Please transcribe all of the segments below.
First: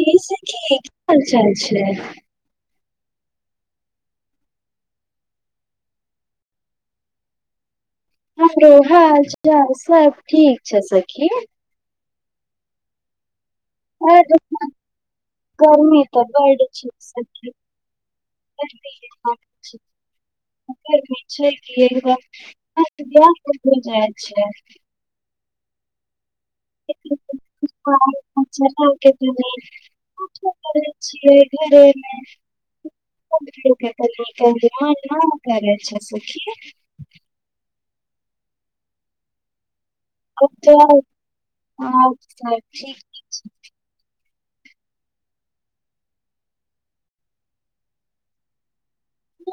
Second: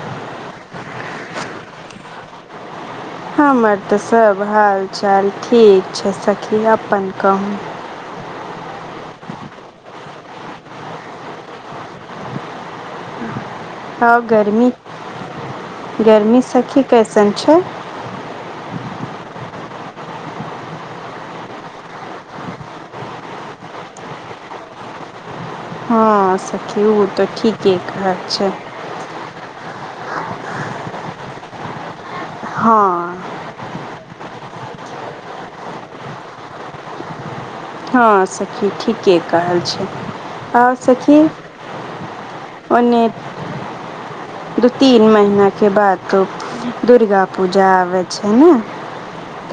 की सखी कि हाल चाल छय हमर तऽ सब हालचाल ठीक छै सखी अपन कहू हमरो हाल चाल सब ठीक छय सखी आ गर्मी गर्मी तऽ बड सखी छय कैसन सखी छै [unintelligible] गर्मि छय की [unintelligible] हा सखी ओ तऽ ठीके कहै छैय चला के तनी कुछो करै छियै घरे मे हा त गर्मि त नाम करै छै सखी हा सखी ठीके कहल छै हाल आओर चाल सखी औरसब ओन्ने ठीके छै [unintelligible] दू तीन महीना के बाद तऽ दुर्गा पूजा आबय छै न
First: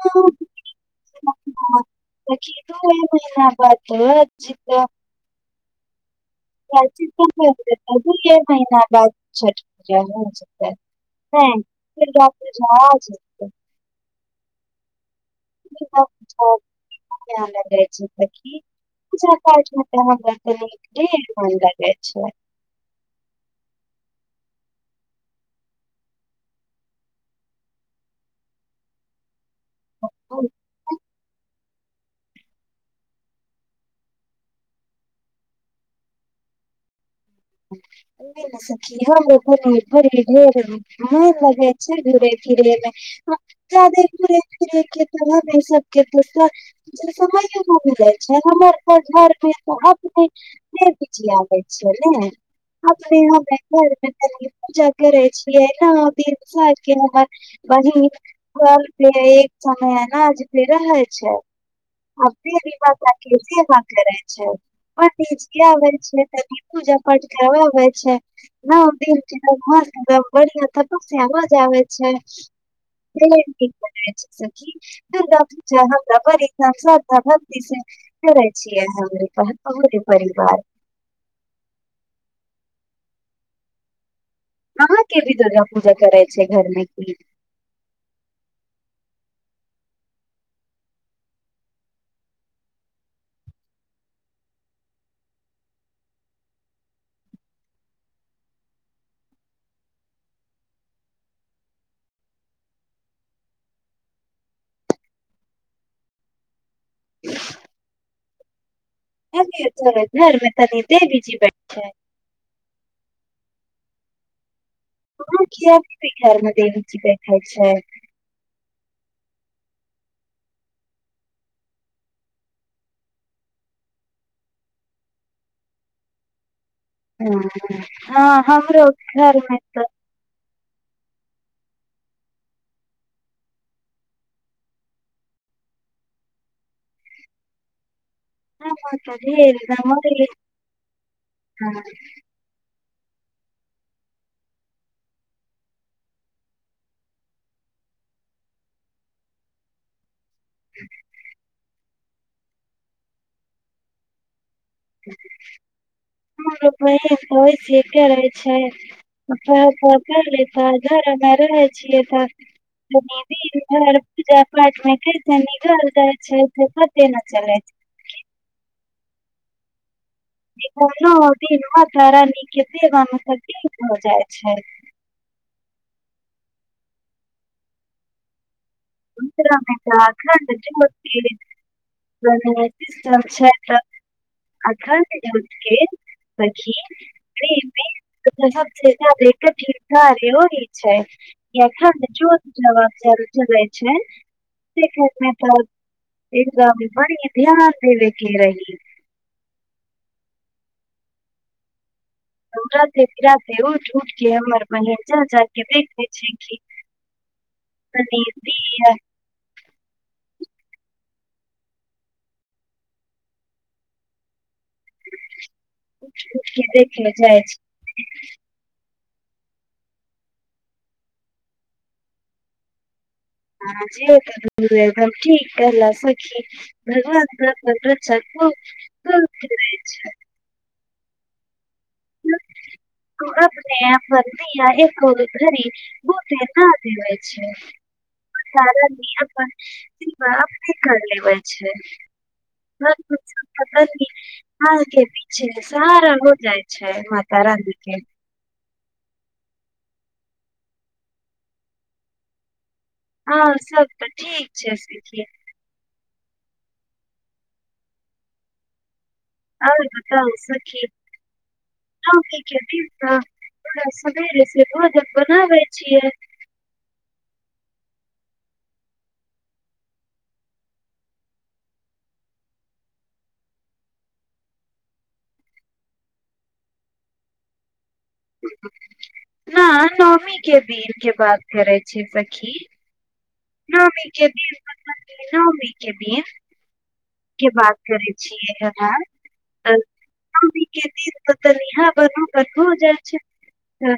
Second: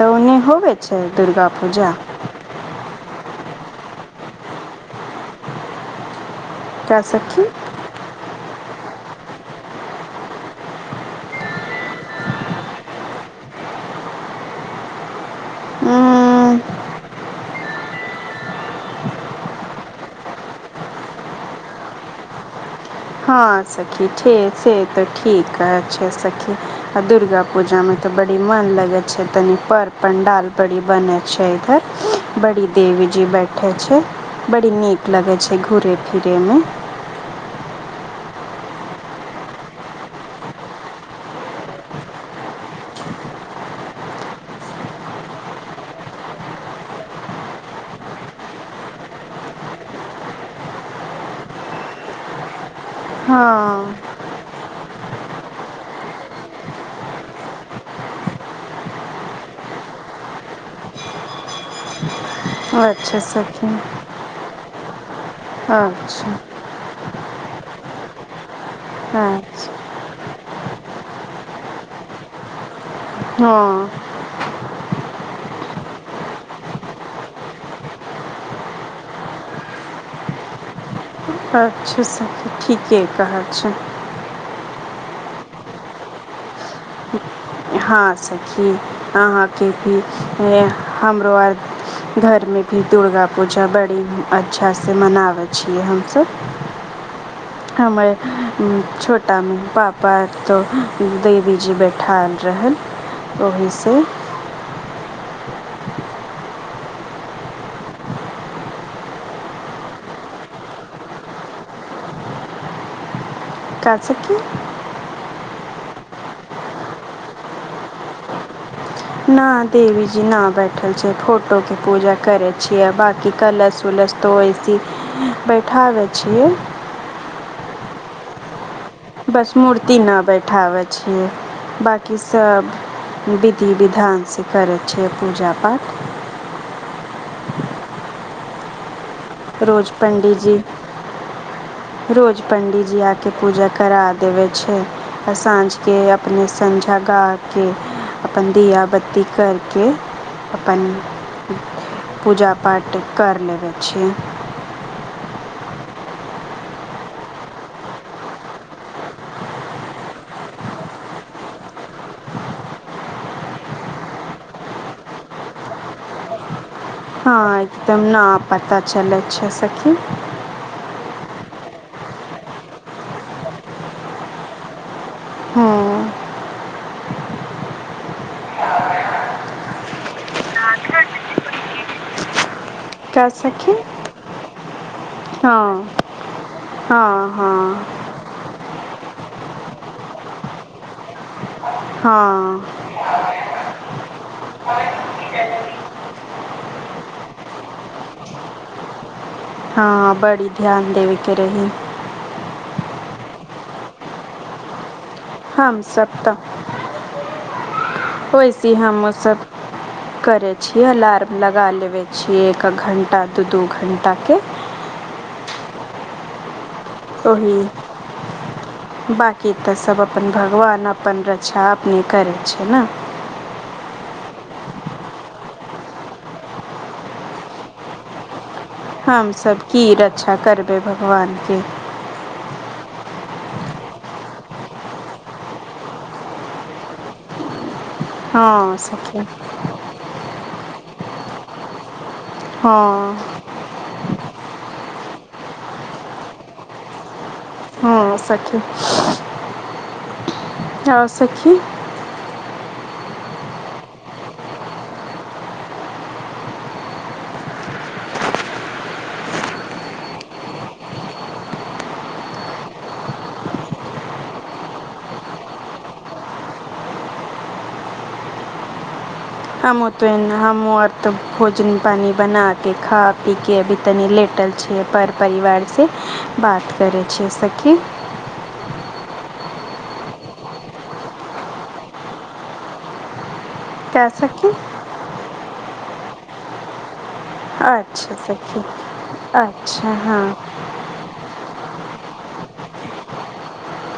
तऽ ओन्ने होतै होवै छय दुर्गा पूजा बात छी तऽ [unintelligible] का सखी [unintelligible] आ दुये महिना बाद छठ पूजा हो जेतै हा फेर रात मे [unintelligible] उम्म, [unintelligible] देखही पूजा पाठ मे त हमरा सबके ढेर मोन लगैय छय हँ सखी ठे से त ठीक है अच्छे सखी आ दुर्गा पूजा में तो बड मन लगे छै तनी पर पंडाल बड़ी बने छै इधर बड़ी देवीजी बैठे छय बड़ी नीक लगै छय घुरय फिरय में उहे न सखी हमरो घुमय फिरै मे ढेर मन लगे छै घूरे फिरे मे जाादे घुरे फिरे के त सबके समय [unintelligible] छै हमर घर मे तऽ [unintelligible] अपने हम घर हँ मे पूजा करे रहे छियै न [unintelligible] बहिन सबके एक समयनाज भ रहे छै [unintelligible] जे भी माता अच्छा के सखी सेवा करै छै पंडी जी आबय छै अच्छा तनी पूजा करबै छै अच्छा [unintelligible] वरना तप्स्या भो जाबै छय हँ [unintelligible] सखी जे हम बरी श्रद्धा भक्ति से करै छियै हमरे पुरे परिवार [unintelligible] अच्छा सखी ठीके कहै छय अहाँ के भी दुर्गा पूजा करै छै घर मे की हाँ सखी अहा के भी हमरो आर घर मे भी दुर्गा पूजा बड़ी अच्छा से मनाबै छियै हमसब [unintelligible] हमर अ छोटा पापा तऽ देवी जी बैठा रहल ओहिसे [unintelligible] अ गे तोरा घर मे त कहल्ही देवीजी बैठ का सखी [unintelligible] देवी जी बैठय छै न देवी जी न बैठल छै फोटो के पूजा करे छिये बाकी कलश उलश ऐसेही बैठाबै छिये ह हमरो घर बस मे तऽ मूर्ति ना बैठाबै छियै बाकी सब विधि विधान से करै छिय पूजा पाठ हा हा रोज पंडित जी रोज पंडित जी आ के पूजा करा देबै छै आ साँझके अपने संझा गा के अपन दिया बत्ती करके अपन पूजा पाठ करि लेबै छी ह गे बहिन वैसे करै छय [unintelligible] घर हम रहै छियै तऽ दिन भर पूजा पाठमे कैसे निकल जाय छै से पते नय रहै छय हा एकदम न पता चलै छै सखी इ नौ दिन मातारानी के सेवा में त [unintelligible] हँ [unintelligible] छै का सखी तऽ हँ हँ अखन हँ सखी [unintelligible] हँ [unintelligible] से घर मे त [unintelligible] एकरा मे बड़ी ध्यान देबेके रही हा बड़ी ध्यान देबके रही राते बिराते उठ उठ के हमर बहिन जा जा के देखै छय की वैसी हमहु सब करैत छियै अलार्म लगा लेबै छियै एक- एक घण्टा दू दू घण्टा के उठ उठ के देखे जाय छिये बाँकी तऽ सब अपन भगवान अपन रक्षा अपने करै छै ने ह जे त एकदम ठीक कहला सखी भगवान त अपन रक्षा खूब खूब हमसब करै की छै रक्षा करबै भगवान के तब ने हम अपन दिया एको घड़ी बोते न देवे छै माता हँ रानी सखी अपन सिवा अपन की कर लेबै छै हँ आगे पिछे सारा हो जाइ छै माता रानी हां के सखी हां सखी हँ सभ तऽ ठीक छै सखी और बताउ सखी देवता हमरा सवेरे से भोजन बनाबै छियै [unintelligible] हमहु त हम्हु आर तऽ भोजन पानी बना के खा पीके अभी तनि लेटल लेटल छियै पर परिवार से बात करै छिये सखी [unintelligible] न नौमी के दिन के बात करै छी सखी का नौमी के सखी दिन [unintelligible] के बात करै अच्छा सखी छियै हम अच्छा हँ नौमी के दिन त तऽनी हवन उबन हो जाय छै त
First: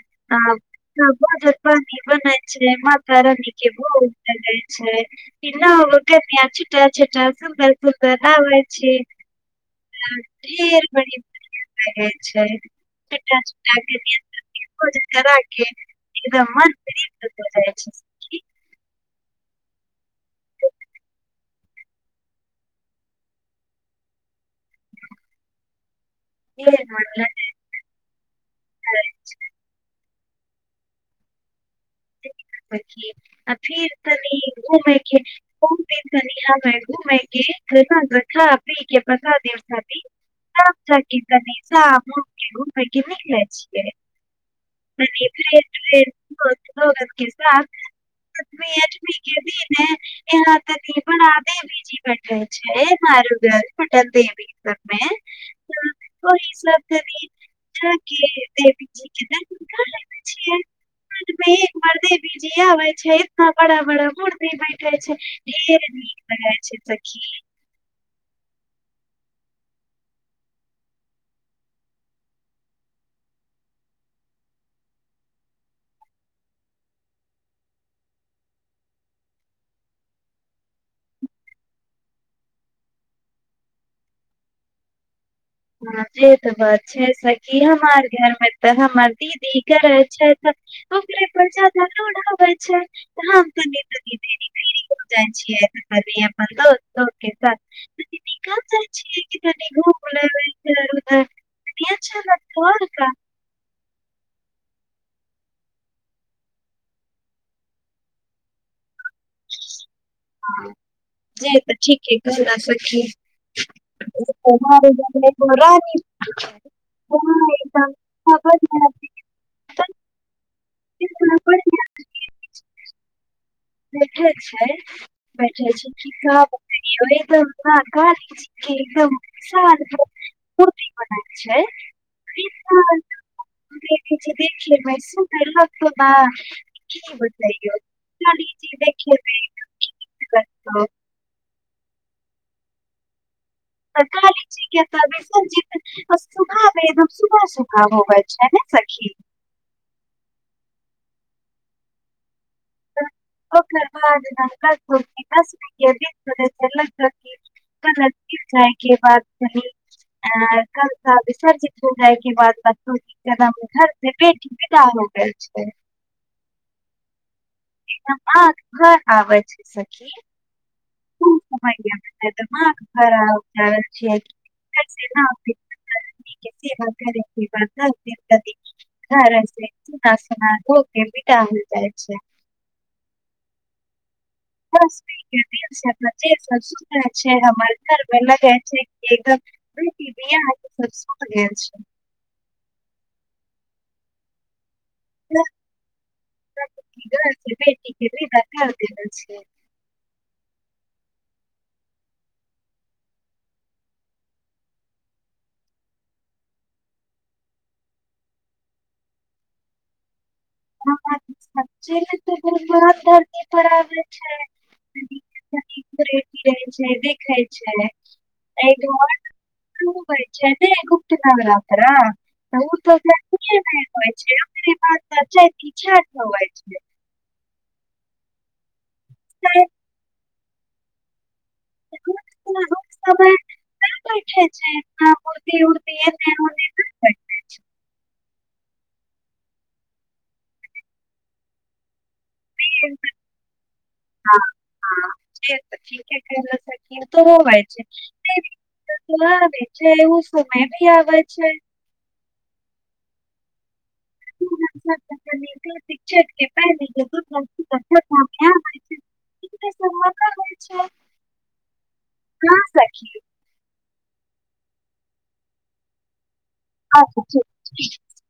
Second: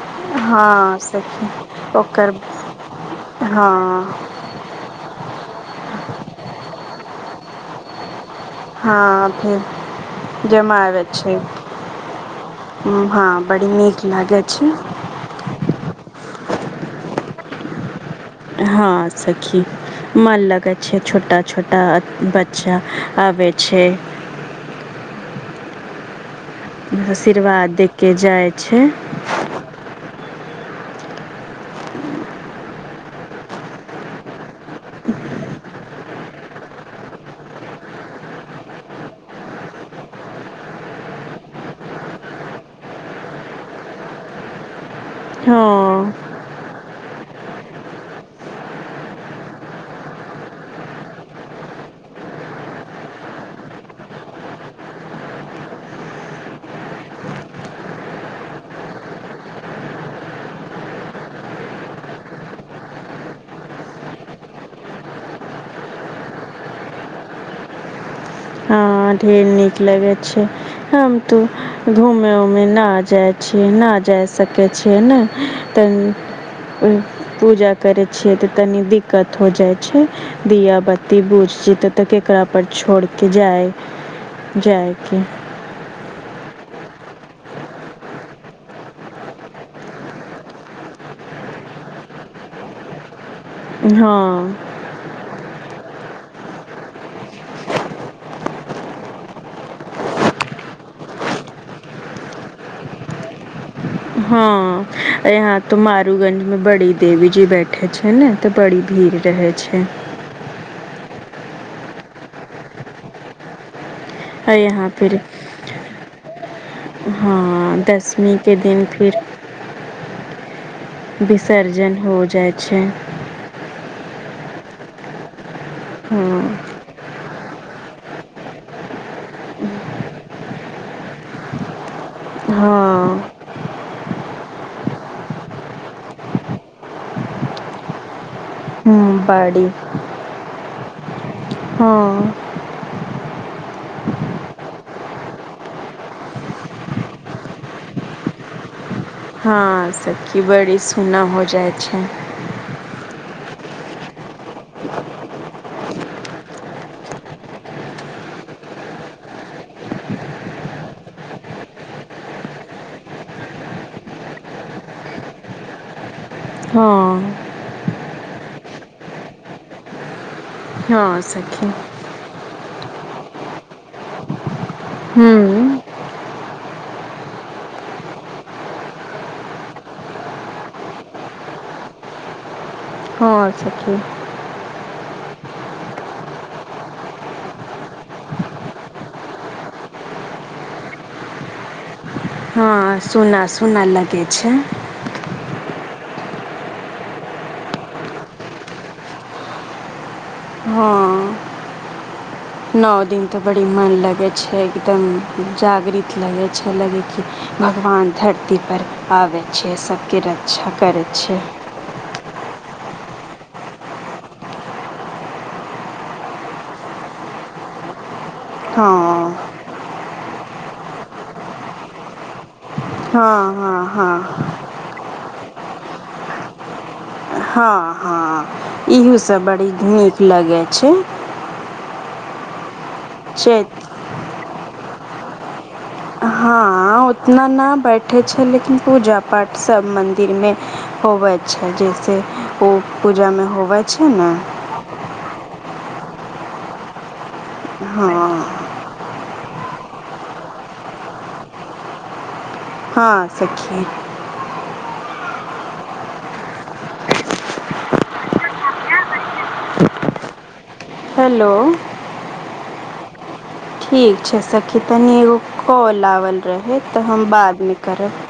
हँ त सखी भोजन पानी ओकर बनय छय मातारानी के भोग हँ लगइ छै की नोब कन्या छोटे छोटे सुन्दर सुन्दर नावे छै हँ फेर ढेर जमाबै बढ़ि छै बढिया रहै छै छोटे छोटे हँ बड़ी कन्या नीक लागै सब के छै भोजन करा के एकदम मन त्रिप्त भो जाय छै सखी हँ सखी मन लगे छै छोटा छोटा बच्चा आबे छै ढेर मन लगै आशिर्वाद दे कऽ जाय छै खी फिर तनि घूमय के बहुत दिन तनि हमे घूमय के एकदम ख़ा पी के प्रसादी उर्शादी तब जाके कनी साँम उमके घुमै ले निकलै छियै तनी फ्रेंड हँ [unintelligible] सतमी अठमी के दिन यहाँ तनी बड़ी देवीजी बैठे छै बमे [unintelligible] जा के देबी जी देवी जी आबे छै एतना बड़ा बड़ा मूर्ति बैठे छै ढेर नीक लगै छै सखी हँ हा ढेर नीक लगे छै हम त घूमे उमे न जाय छीयै जा सकै छियै ने तऽ पूजा करैत छियै तऽ तनी दिक्कत हो जाय छै दीया बत्तती बूझ छियय त तऽ केकरा पर छोड़ के जाय जायके ह जे त बात छै सखी की हमर घरमे तऽ हमर दीदी करै छय ओकरे पर ज्यादा लोड नै होै छै त हम तनि तनि हँ देर पर फ्री हो जाय छिये [unintelligible] [unintelligible] हा यहाँ तो मारूगंजमे बड़ी देवी जी बैठे छै ने तऽ बड़ी भीड़ भीड़ रहै छय जे तऽ ठीके कहले सखी आओर यहाँ [unintelligible] हँ हं एकदम बढ़िया दसमीके दिन फेर बिसर्जन बढ़िया हो जाय छै बैठे छै बैठे छै की हँ आहिठाम का काली जी के एकदम साल भर मुर्ति बनय छै हँ देवीजी देखैमे सुन्दर लगतौ न से की बतैयौ काली जी देख बड़ी हँ काली जी के विसर्जित एकदम सुना सूना हो गेल छै ने सखी हँ सखी बड़ी सुना हो जाइ छै ओकरबाद जे लगतौ कि दसमीके दिन रहै छै कनत के जाइके बात कही अ कल क विसर्जित हो जाय के बाद बच्चो कदम घर से बेटी बिदा हो हो जाइ छै हँ अखन भाग घर आबै छै सखी हँ सखी हरा उपजाबल छियै हूं ह सेव कर सेवा त अतिरतै [unintelligible] खर छै चनासना हो बीदा होल जाइ छै हँ सखी दसमी के दिन जे सब सुतै छैसुर हमर घर मे लगै छै बेटी बियाह कक सुत गेल छै हँ सुना सुना लगे छै ह [inaudible] सब गर बेटीके लेल बता द छिय हँ नओ दिन तऽ बड़ी मन लगैत छै एकदम जागृत लगैत छै लगै भगवान धरती पर आबै छियै सबके र हमरा त सच्चेमे पेट बरा दर्द पर आबै छै धनीकस धनीक रहै छै देखै छै ऐ हँ के बाद शुरू होय छै न गुप्तनवरात्रा हँ हँ हँ ओकरे [unintelligible] हँ हँ इहो सब बड़ी नीक लगै छै सु [unintelligible] चैत हँ मुर्ति उर हँ उतना ना बैठे छै लेकिन पूजा पाठ सब मन्दिरमे होबै छै जइसे ओ पूजामे होबै छै न त होइ छै हँ [unintelligible] त दुआ दै छै एगो समय भी आबै छै हँ सखी [inaudible] शिक पहि द क होइ छै होइ हेलो छै कहाँ सखी ठीक छै सखी तनी एगो कॉल आवल रहै तऽ अच्छा हम ठीक बादमे छै करब